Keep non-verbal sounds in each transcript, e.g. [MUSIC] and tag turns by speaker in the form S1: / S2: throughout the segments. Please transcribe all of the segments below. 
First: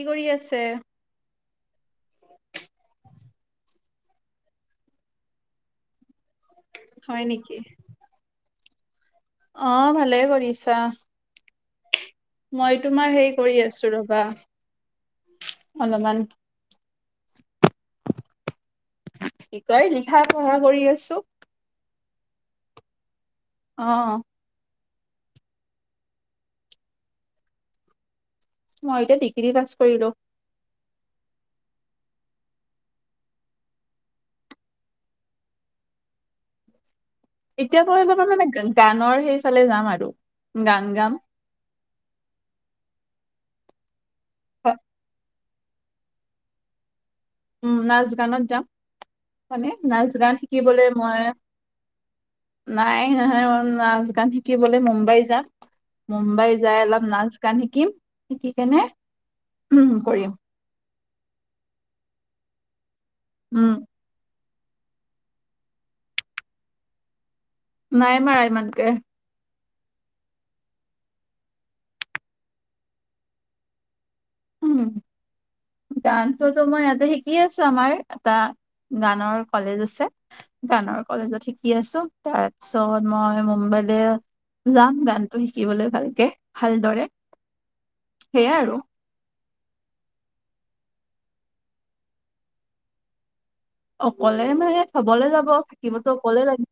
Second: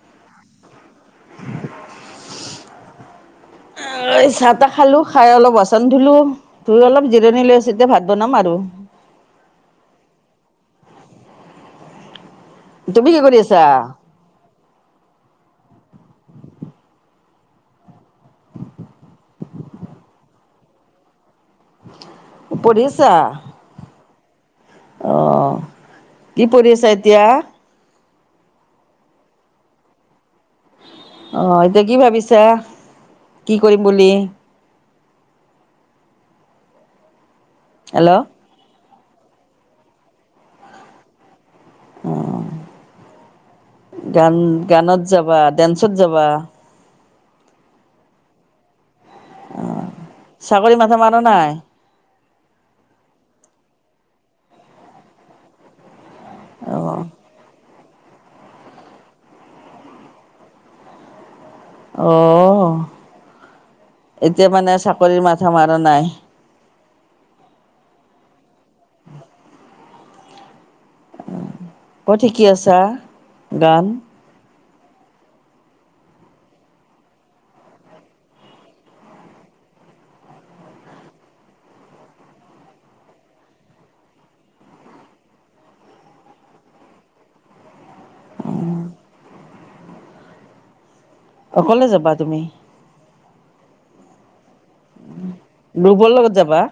S1: কি কৰি আছে
S2: অঐ চাহ তাহ খালোঁ খাই অলপ বাচন ধুলো ধুই অলপ
S1: হয়
S2: জিৰণি লৈ
S1: নেকি
S2: আছো এতিয়া ভাত বনাম আৰু
S1: অহ ভালে কৰিছা মই
S2: তুমি
S1: তোমাৰ
S2: কি
S1: সেই কৰি
S2: আছা
S1: আছো ৰবা অলমান কি কয় লিখা পঢ়া কৰি আছো
S2: পঢ়িছা
S1: অহ
S2: অহ কি পঢ়ি আছা এতিয়া
S1: মই এতিয়া ডিগ্ৰী পাছ কৰিলোঁ
S2: অহ এতিয়া কি ভাবিছা কি কৰিম বুলি।
S1: এতিয়া কয়
S2: হেল্ল'
S1: পাবা মানে গানৰ সেইফালে যাম আৰু গান গাম
S2: উম গান গানত যাবা ডেন্সত যাবা
S1: উম নাচ গানত যাম মানে নাচ গান
S2: চাকৰি
S1: শিকিবলৈ
S2: মাথা মাৰা
S1: মই
S2: নাই
S1: নাই নহয় মই নাচ গান শিকিবলৈ মুম্বাই যাম। মুম্বাই
S2: অ
S1: যাই অলপ নাচ গান শিকিম শিকি কেনে উম কৰিম
S2: অ'হ
S1: উম
S2: এতিয়া মানে চাকৰিৰ মাথা মাৰা নাই
S1: নাই মাৰা ইমানকে।
S2: কত শিকি আছা গান
S1: উম ডান্সটোতো মই ইয়াতে শিকি আছো আমাৰ এটা গানৰ কলেজ আছে গানৰ কলেজত শিকি আছো তাৰপিছত মই মুম্বাইলে যাম গানটো শিকিবলে ভালকে ভালদৰে সেইয়াই আৰু
S2: অকলে যাবা তুমি
S1: অকলে মানে থবলে যাব থাকিবতো
S2: গ্ৰুপৰ লগত
S1: অকলে
S2: যাবা
S1: লাগিব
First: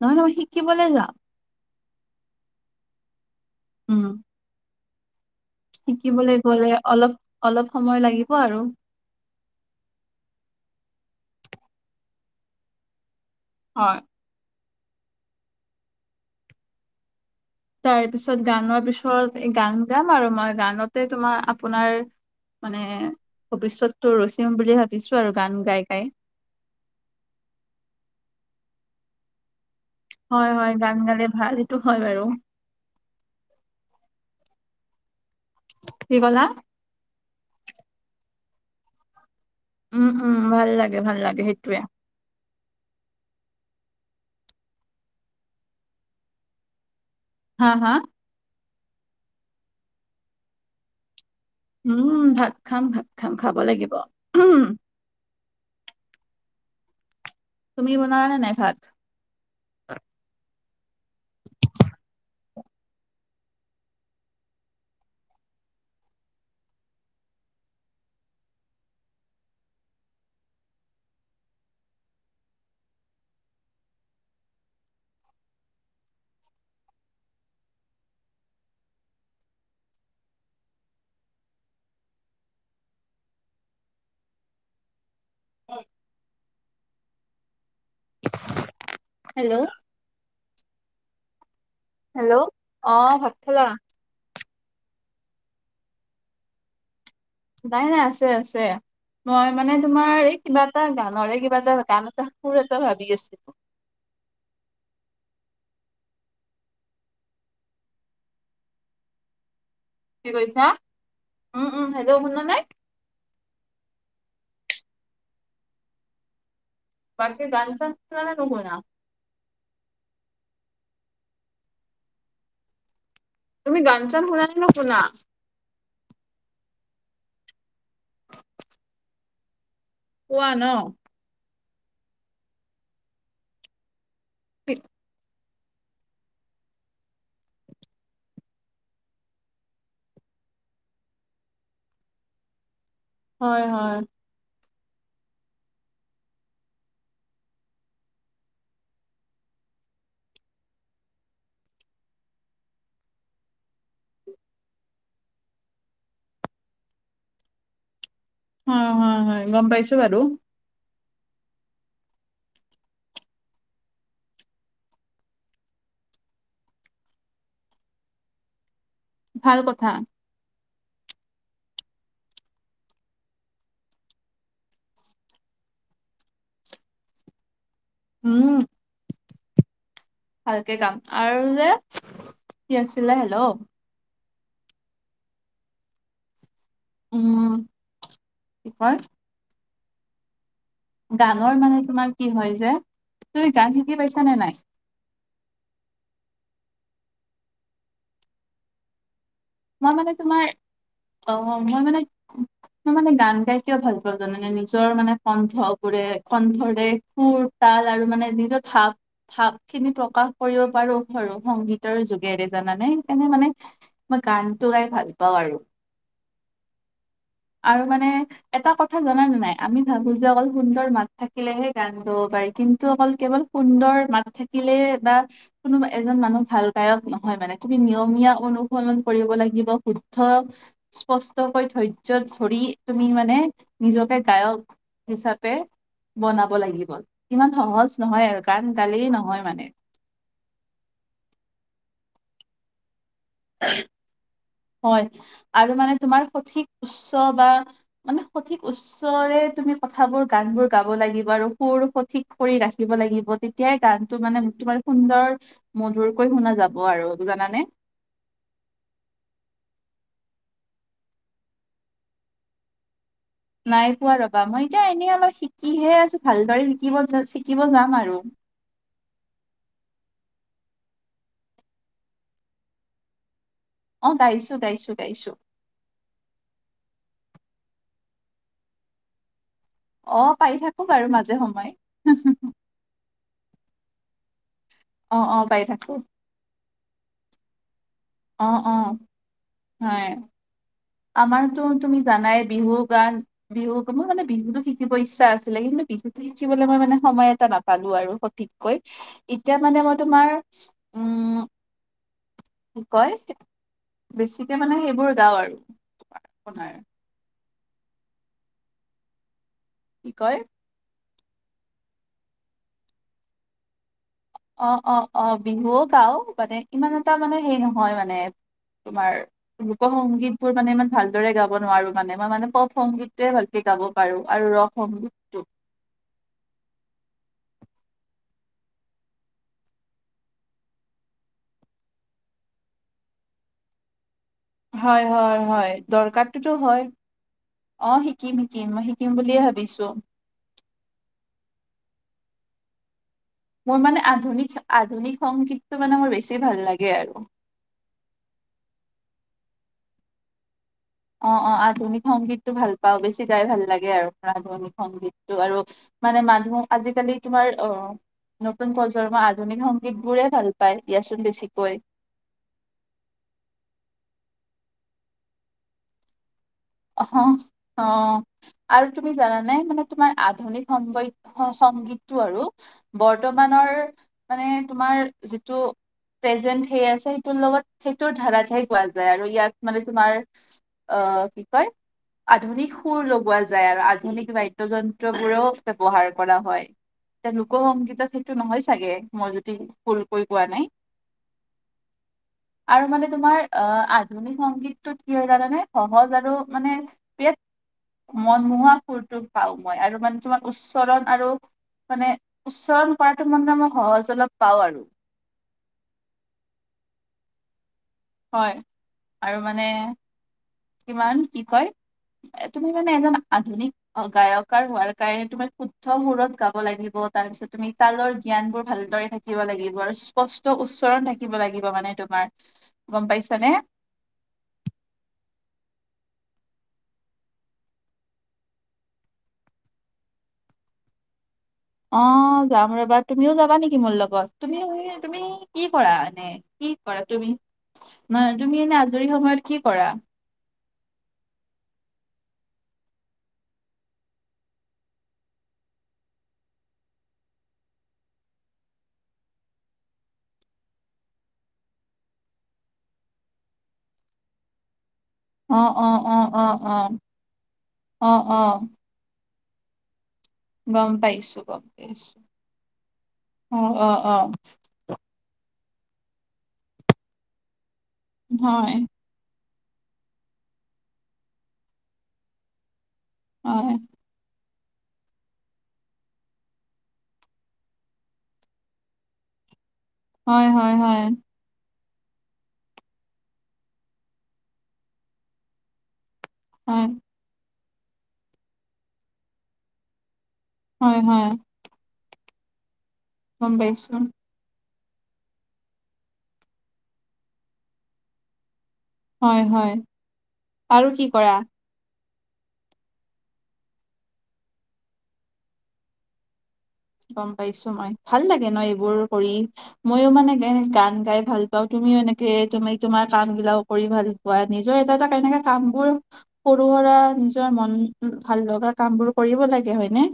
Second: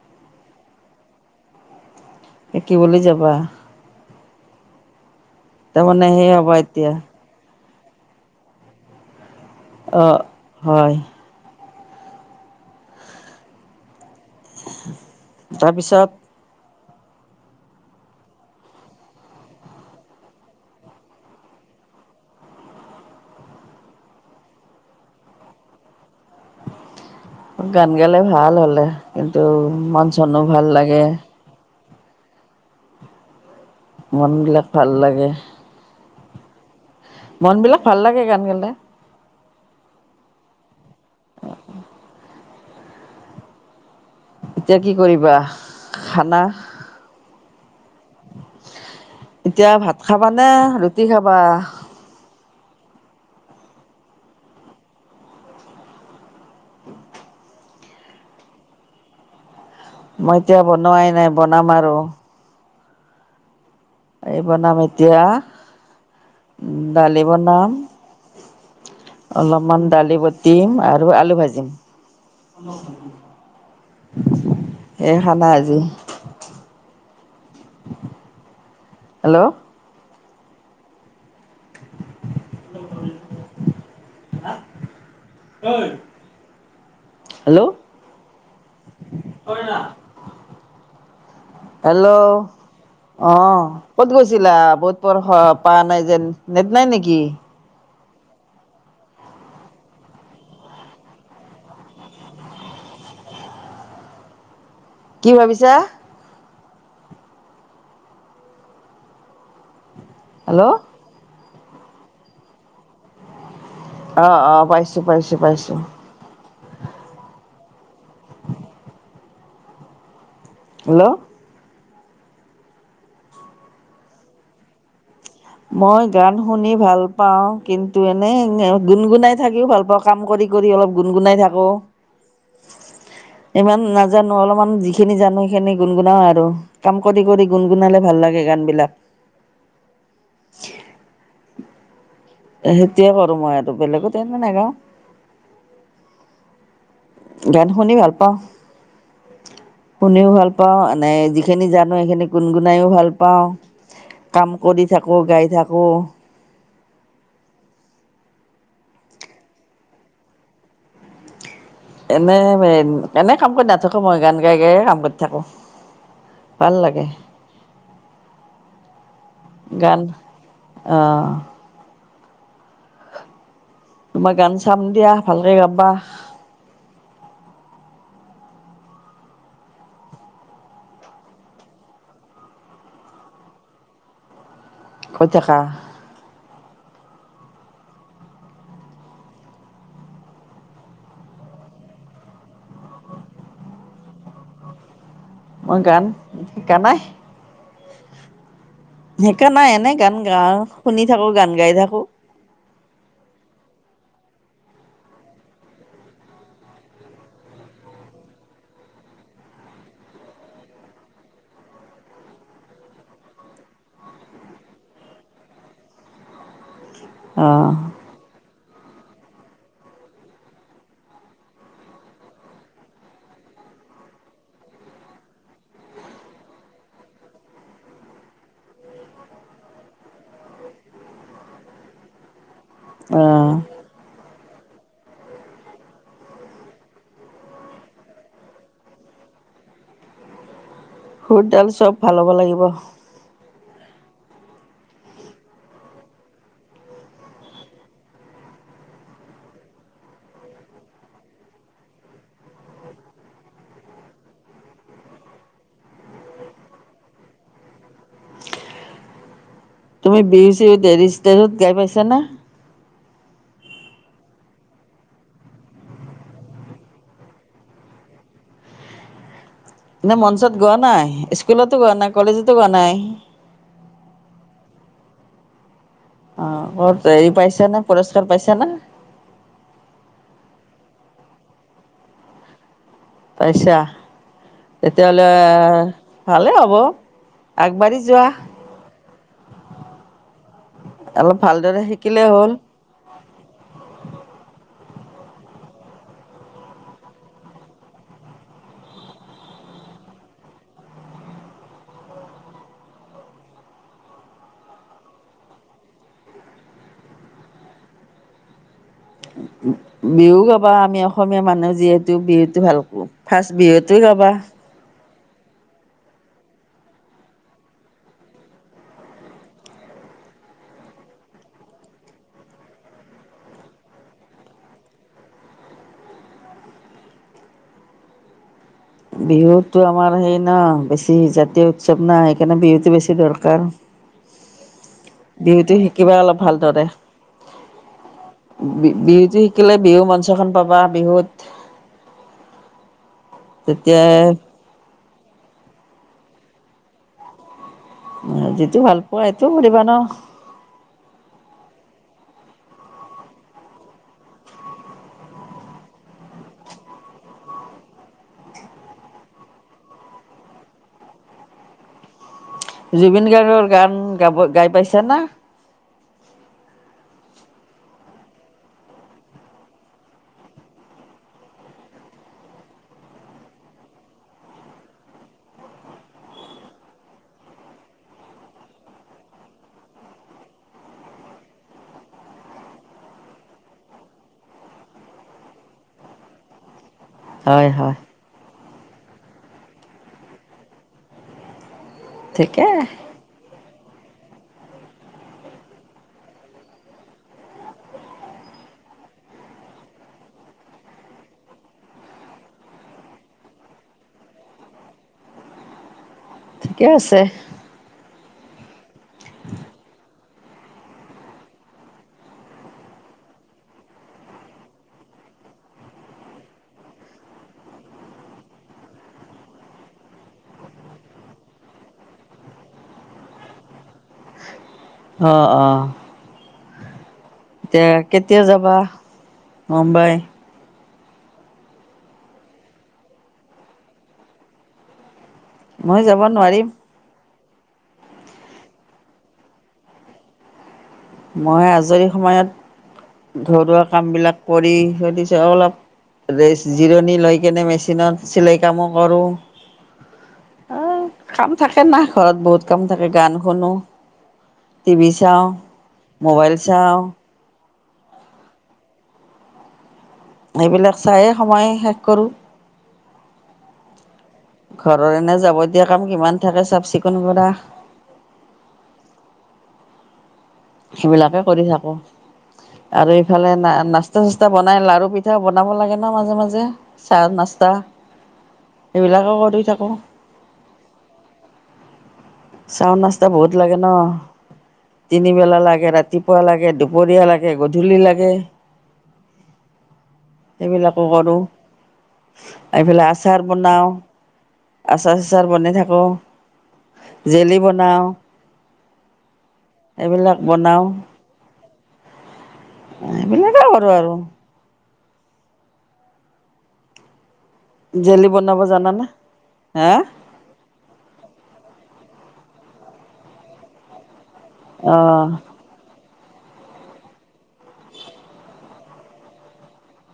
S1: নহয় নহয় শিকিবলে যাওঁ
S2: শিকিবলৈ যাবা
S1: উম
S2: তাৰমানে সেই
S1: শিকিবলে
S2: হ'ব
S1: গ'লে
S2: এতিয়া
S1: অলপ অলপ সময় লাগিব আৰু
S2: অহ হয়
S1: হয়
S2: তাৰপিছত
S1: তাৰপিছত গানৰ পিছত গান গাম আৰু মই গানতে তোমাৰ আপোনাৰ মানে ভৱিষ্যত টোৰ ৰচিম বুলি ভাবিছো আৰু গান গাই গাই
S2: গান গালে ভাল হলে কিন্তু মন চনো
S1: হয়
S2: ভাল
S1: হয়, গান
S2: লাগে
S1: গালে ভাল এইটো হয় বাৰু।
S2: মনবিলাক ভাল লাগে।
S1: কি কলা?
S2: মন বিলাক ভাল লাগে গান গালে।
S1: উম উম, ভাল লাগে ভাল লাগে সেইটয়ে।
S2: এতিয়া কি কৰিবা খানা।
S1: হা হা?
S2: এতিয়া ভাত খাবা নে, ৰুটি খাবা?
S1: উম, ভাত খাম ভাত খাম খাব লাগিব উম। তুমি বনোৱা নে নাই ভাত।
S2: মই এতিয়া বনোৱাই নাই বনাম আৰু। এই বনাম এতিয়া, দালি বনাম। অলপমান দালি বটিম আৰু আলু ভাজিম। এই খানা আজি। হেল্ল'। হেল্ল'। হয়
S1: হেল্ল'
S2: না [UNINTELLIGIBLE] হেল্ল'
S1: অ ভাত খালা
S2: অ'। ক'ত গৈছিলা বত পৰ প নাই যেন নেট নাই নেকি [UNINTELLIGIBLE]
S1: নাই নাই আছে আছে। মই মানে তোমাৰ এই কিবা এটা গানৰে কিবা এটা গান এটা সোৰ এটা ভাবি আছিলো।
S2: কি ভাবিছা?
S1: কি কৈছা,
S2: হেল্ল'
S1: উম উম হেল্ল' শুনা নাই?
S2: অঁ অঁ, পাইছোঁ পাইছোঁ পাইছোঁ।
S1: বাকে গান চা নহুনা [UNINTELLIGIBLE]
S2: হেল্ল'।
S1: তুমি গান চান শুনা নে নুশুনা।
S2: মই গান শুনি ভাল পাওঁ। কিন্তু এনেই গুণ গুণাই থাকিও ভাল পাওঁ। কাম কৰি
S1: শুৱা ন
S2: কৰি অলপ গুণগুণাই থাকো। ইমান নাজানো অলপমান যিখিনি জানো। খিনি গুণ গুনাও আৰু কাম কৰি কৰি গুণ গুণালে ভাল লাগে গান বিলাক। [UNINTELLIGIBLE] [INAUDIBLE] সেইটয়ে কৰোঁ মই
S1: হয়
S2: আৰু,
S1: হয়
S2: বেলেগত এনে নাগাওঁ। গন শুনি ভাল পাও। শুনিও ভাল পাওঁ, মানে যিখিনি জানো সেইখিনি গুণগুণাইও ভাল পাওঁ। কাম কৰি থাকোঁ, গাই থাকোঁ।
S1: অ' হয় হয় গম পাইছো বাৰু।
S2: এনেই এনে কাম কৰি নাথাকো মই। গান গাই গাই কাম কৰি থাকো। ভাল লাগে।
S1: ভাল কথা
S2: গান আহ। তোমাৰ গান চাম দিয়া ভালকে গাবা।
S1: উম। ভালকে গাম, আৰু যে কি আছিলে হেল্ল''।
S2: কৈ থাকা।
S1: উম, কি কয়। গানৰ মানে তোমাৰ কি হয় যে, তুমি গান শিকি পাইছ নে নাই?
S2: মই গান শিকা নাই। সিকা নাই
S1: মই
S2: এনেই
S1: মানে
S2: গান গা
S1: তোমাৰ
S2: শুনি থাকো
S1: অ
S2: গান গাই
S1: মই মানে
S2: থাকো।
S1: মই মানে গান গাই কিয়ও ভাল পাওঁ জানোনে নিজৰ মানে কণ্ঠবোৰে কণ্ঠৰে সুৰ তাল আৰু মানে নিজৰ ভাপ ভাৱ খিনি প্ৰকাশ কৰিব পাৰো ধৰো সংগীতৰ যোগেৰে জানানে সেইকাৰণে মানে মই গানটো গাই ভাল পাওঁ আৰু।
S2: অ
S1: আৰু মানে এটা কথা জনা নে নাই আমি ভাবো যে অকল সুন্দৰ মাত থাকিলেহে গান গাব পায়। কিন্তু অকল কেৱল সুন্দৰ মাত থাকিলে বা কোনো এজন মানুহ ভাল গায়ক নহয় মানে তুমি নিয়মীয়া অনু ফলন কৰিব লাগিব শুদ্ধ স্পষ্টকৈ ধৈৰ্য ধৰি তুমি
S2: অ
S1: মানে নিজকে গায়ক হিচাপ- পে বনাব লাগিব ইমান সহজ নহয় আৰু কাৰণ গালি নহয় মানে।
S2: সুুৰডাল চব ভাল হ'ব লাগিব।
S1: হয় আৰু মানে তোমাৰ সঠিক উচ্চ বা মানে সঠিক উচ- চৰে তুমি কথাবোৰ গান বোৰ গাব লাগিব আৰু সুৰ সঠিক কৰি ৰাখিব লাগিব। তেত- তেতিয়াই গানটো মানে তোমাৰ সুন্দৰ মধুৰকৈ শুনা যাব আৰু জানানে।
S2: তুমি বিৰ চিৰ টেৰিষ্ট তেৰত গাই পাইছা না?
S1: নাই পোৱা ৰবা মই এতিয়া এনেই অলপ শিকিহে আছো ভালদৰে শিকিব জাজ শিকিব যাম আৰু।
S2: এই মঞ্চত গোৱা নাই, স্কুলতো গোৱা নাই, কলেজতো গোৱা নাই?
S1: অ গাইছো গাইছো গাইছো।
S2: অ ক'ত হেৰি পাইছা না পুৰস্কাৰ পাইছা না?
S1: অ পাই থাকো বাৰু মাজে সময়ে।
S2: পাইছা তেতিয়া
S1: অ
S2: হ'লে
S1: অ পাই থাকো
S2: ভালে হ'ব আগবাঢ়ি যোৱা।
S1: অ অ হয়।
S2: অলপ
S1: আমাৰতো
S2: ভালদৰে
S1: তুমি
S2: শিকিলেই
S1: জানাই
S2: হ'ল।
S1: বিহু গান বিহু মোৰ মানে বিহুতো শিকিব ইচ্ছা আছিলে কিন্তু বিহুতো শিকিবলৈ মই মানে সময় এটা নাপালো আৰু। ঠিককৈ এতিয়া মানে মই তোমাৰ উম কি কয় বেছিকে মানে সেইবোৰ গাও আৰু। বনায়। কি কয়
S2: বিহু গাব বা আমি অসমীয়া মানুহ যিহেতু বিহুতো ভাল কৰ ফাৰ্ষ্ট বিহুতে গাবা।
S1: অ অ অ বিহুও গাও মানে ইমান এটা মানে সেই নহয় মানে তোমাৰ লোক সংগীত বোৰ মানে ইমান ভালদৰে গাব নোৱাৰো মানে মই মানে পপ সংগীতটোয়ে ভাল কে গাব পাৰো আৰু ৰস সংগীতটো।
S2: বিহুতো আমাৰ সেই ন বেছি জাতীয় উৎসৱ নাই সেইকাৰণে বিহুতো বেছি দৰকাৰ।
S1: হয় হয় হয়
S2: বিহুটো শিকিবা অলপ
S1: দৰকাৰটোতো হয়
S2: ভালদৰে।
S1: অ শিকিম শিকিম মই
S2: বি
S1: শিকিম বুলিয়ে
S2: বিহুতো শিকিলে
S1: ভাবিছো
S2: বিহু মঞ্চখন পাবা বিহুত।
S1: মোৰ মানে
S2: তেতিয়াই
S1: আধুনিক আধুনিক সংগীতটো মানে মোৰ বেছি ভাল লাগে আৰু।
S2: যিটো ভাল পোৱা এইটো কৰিবা ন।
S1: অ অ আধুনিক সংগীতটো ভাল পাওঁ বেছি গাই ভাল লাগে আৰু আধুনিক সংগীতটো আৰু। মানে মানুহ আজিকালি তোমাৰ অ নতুন প্ৰজন্মৰ আধুনিক সংগীত বোৰে ভাল পায় দিয়াচোন বেছিকৈ।
S2: জুবিন গাৰ্গৰ গান গাব গাই পাইছা না?
S1: অঁহ হঁ। আৰু তুমি জানানে মানে তোমাৰ আধুনিক সংগ সংগীতটো আৰু বৰ্তমানৰ মানে তোমাৰ যিটো প্ৰেজেন্ট সেই আছে সেইটোৰ লগত সেইটোৰ ধাৰাতহে কোৱা যায় আৰু ইয়াত মানে তোমাৰ অ' কি কয় আধুনিক সুৰ লগোৱা যায় আৰু আধুনিক বাদ্য যন্ত্ৰ বোৰেও ব্যৱহাৰ কৰা হয়। [INAUDIBLE] এতিয়া
S2: হয় হয়
S1: লোকসংগীতত সেইটো নহয় চাগে মই যুদি ভুলকৈ কোৱা নাই।
S2: ঠিকে
S1: আৰু মানে তোমাৰ অ আধুনিক সংগীতটোত কি হয় জানা নে সহজ আৰু মানে বি মনমোহোৱা সুৰটো পাওঁ মই আৰু মানে তোমাৰ উচ্চৰণ আৰু মানে উচ্চৰণ কৰাটো মানে মই সহজ অলপ পাওঁ আৰু।
S2: ঠিকে আছে।
S1: হয় আৰু মানে কিমান কি কয় তুমি মানে এজন আধুনিক অ' গায়কাৰ হোৱাৰ কাৰণে তোমাৰ শুদ্ধ সুৰত গাব লাগিব, তাৰ পিছত তুমি তালৰ জ্ঞান বোৰ ভালদৰে থা কিব লাগিব আৰু স্পষ্ট উচ্চৰণ থাকিব লাগিব মানে তোমাৰ, গম পাইছা নে?
S2: অঁ অঁ। এতিয়া কেতিয়া যাবা মুম্বাই?
S1: অঁ যাম ৰবা, তুমিও যাবা নেকি মোৰ লগত? তুমি তুমি কি কৰা
S2: মই যাব
S1: এনে?
S2: নোৱাৰিম,
S1: কি কৰা তুমি, মানে তুমি এনে আজৰি সময়ত কি কৰা?
S2: মই আজৰি সময়ত ঘৰুৱা কাম বিলাক কৰি ধৰি লোৱা অলপ ৰেষ্ট জিৰণি লৈ কেনে মেচিনত চিলাই কামো কৰোঁ। এ কাম থাকে না ঘৰত বহুত কাম থাকে গান শুনো। তিভি চাওঁ।
S1: অঁ অঁ অঁ
S2: মোবাইল
S1: অঁ,
S2: চাওঁ,
S1: অঁ অঁ। গম
S2: সেইবিলাক চায়ে
S1: পাইছো গম
S2: সময় শেষ
S1: পাইছো
S2: কৰোঁ।
S1: অ' অ' অ'।
S2: ঘৰৰ এনে যাবতীয়া কাম কিমান থাকে চাফ চিকুণ কৰা।
S1: হয়।
S2: সেইবিলাকে কৰি থাকো, আৰু ইফালে না
S1: হয়
S2: নাস্তা চা স্তা বনাই লাৰু পিঠা বনাব লাগে ন মাজে মাজে চাহ নাস্তা। সেইবিলাকো কৰি থাকোঁ।
S1: হয় হয় হয়।
S2: চাহ নাস্তা বহুত লাগে ন তিনিবেলা লাগে, ৰাতি পুৱা লাগে,
S1: হয়
S2: দুপৰীয়া লাগে, গধূলি লাগে।
S1: হয়
S2: সেইবিলাকো
S1: হয়
S2: কৰোঁ, এইফালে আচাৰ
S1: গম
S2: বনাওঁ।
S1: পাইছো।
S2: আচাৰ চাচাৰ বনাই থাকোঁ। জেলি বনাও,
S1: হয় হয়
S2: এইবিলাক বনাও।
S1: আৰু কি কৰা
S2: এইবিলাকে কৰোঁ আৰু।
S1: গম পাইছো মই, ভাল
S2: জেলি
S1: লাগে ন
S2: বনাব
S1: এইবোৰ
S2: জানানে
S1: কৰি।
S2: হা
S1: মইয়ো মানে গান গাই ভাল পাওঁ, বা তুমিও এনেকে তুমি তোমাৰ কাম বিলাকো কৰি ভাল পোৱা নিজৰ এটা এটা
S2: অঁ
S1: তেনেকা কাম বোৰ সৰু সুৰা নিজৰ মন ভাল লগা কাম বোৰ কৰিব লাগে হয়নে?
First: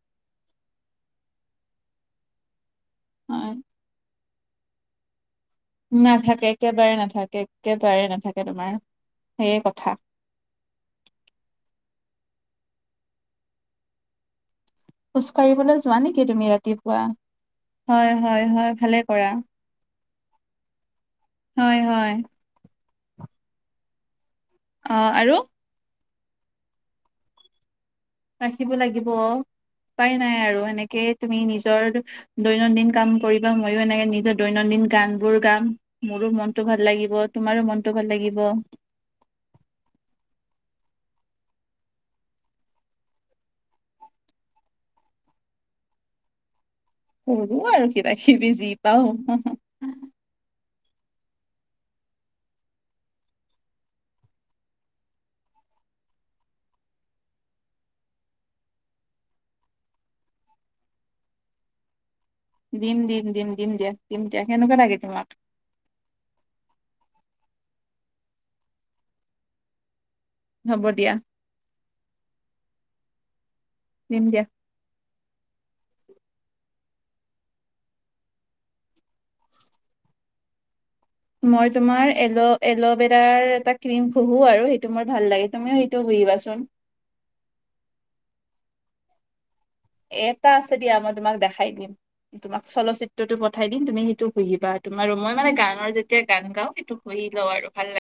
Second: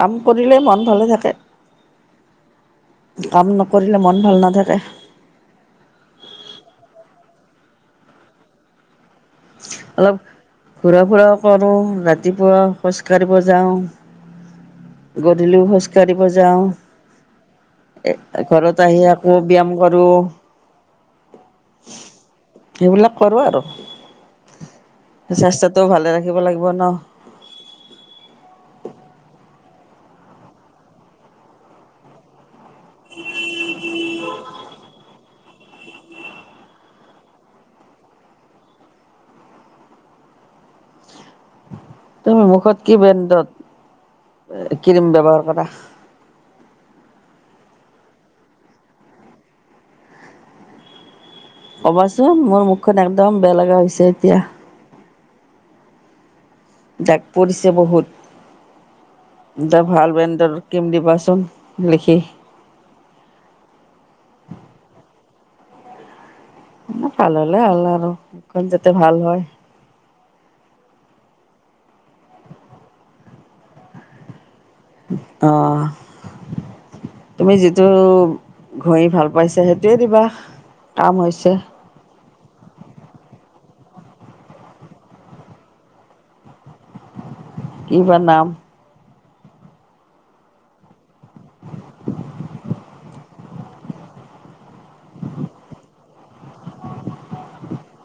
S2: কাম কৰিলে মন ভালে থাকে। কাম
S1: হয়
S2: নকৰিলে মন ভাল নাথাকে।
S1: নাথাকে একেবাৰে নাথাকে একেবাৰে নাথাকে তোমাৰ। সেয়ে কথা
S2: অলপ ঘুৰা ফুৰাও কৰো, ৰাতিপুৱা খোজ কাঢ়িব যাও।
S1: খোজ
S2: গধূলিও
S1: কাঢ়িবলৈ
S2: খোজ
S1: যোৱা
S2: কঢ়িব
S1: নেকি তুমি
S2: যাওঁ।
S1: ৰাতিপুৱা হয় হয়
S2: এ
S1: হয়
S2: ঘৰত
S1: ভালে
S2: আহি
S1: কৰা
S2: আকৌ ব্যায়াম কৰো।
S1: হয় হয়।
S2: সেইবিলাক কৰো আৰু,
S1: অ আৰু
S2: স্বাস্থ্যটোও ভালে ৰাখিব লাগিব ন?
S1: ৰাখিব লাগিব, উপাই নাই আৰু এনেকে তুমি নিজৰ দৈনন্দিন কাম কৰিবা, মইয়ো এনেকে নিজৰ দৈনন্দিন গান বোৰ গাম, মোৰো মনতটো ভাল লাগিব তোমাৰো মনতটো ভাল লাগিব।
S2: তুমি মুখত কি ব্ৰেণ্ডত ক্ৰীম? ব্যৱহাৰ কৰা
S1: কৰো আৰু কিবা কিবি যি পাওঁ।
S2: ক'বাচোন মোৰ মুখখন একদম বেয়া লগা হৈছে এতিয়া। জাগ পৰিছে বহুত। এটা ভাল ব্ৰেণ্ডৰ ক্ৰীম দিবাচোন লিখি।
S1: দিম, দিম, দিম, দিম দিয়া, দিম দিয়া কেনেকুৱা লাগে তোমাক?
S2: ভাল হ'লে হ'ল আৰু, মোখখন যাতে ভাল হয়।
S1: হ'ব দিয়া। দিম দিয়া।
S2: অ'। তুমি যিটো ঘূৰি ভাল পাইছা সেইটোৱে দিবা। কাম হৈছে
S1: মই তোমাৰ এল এল'ভেৰাৰ এটা ক্ৰীম ঘোহো আৰু সেইটো মোৰ ভাল লাগে, তুমিও সেইটো পুহিবাচোন।
S2: কিবা নাম?
S1: এ এটা আছে দিয়া মই তোমাক দেখাই দিম। তোমাক চলচিত্ৰটো পঠাই দিম তুমি সেইটো ঘহিবা, তুমাৰ মই মানে গানৰ যেতিয়া গান গাওঁ সেইটো ঘোহি লওঁ আৰু ভাল লাগে।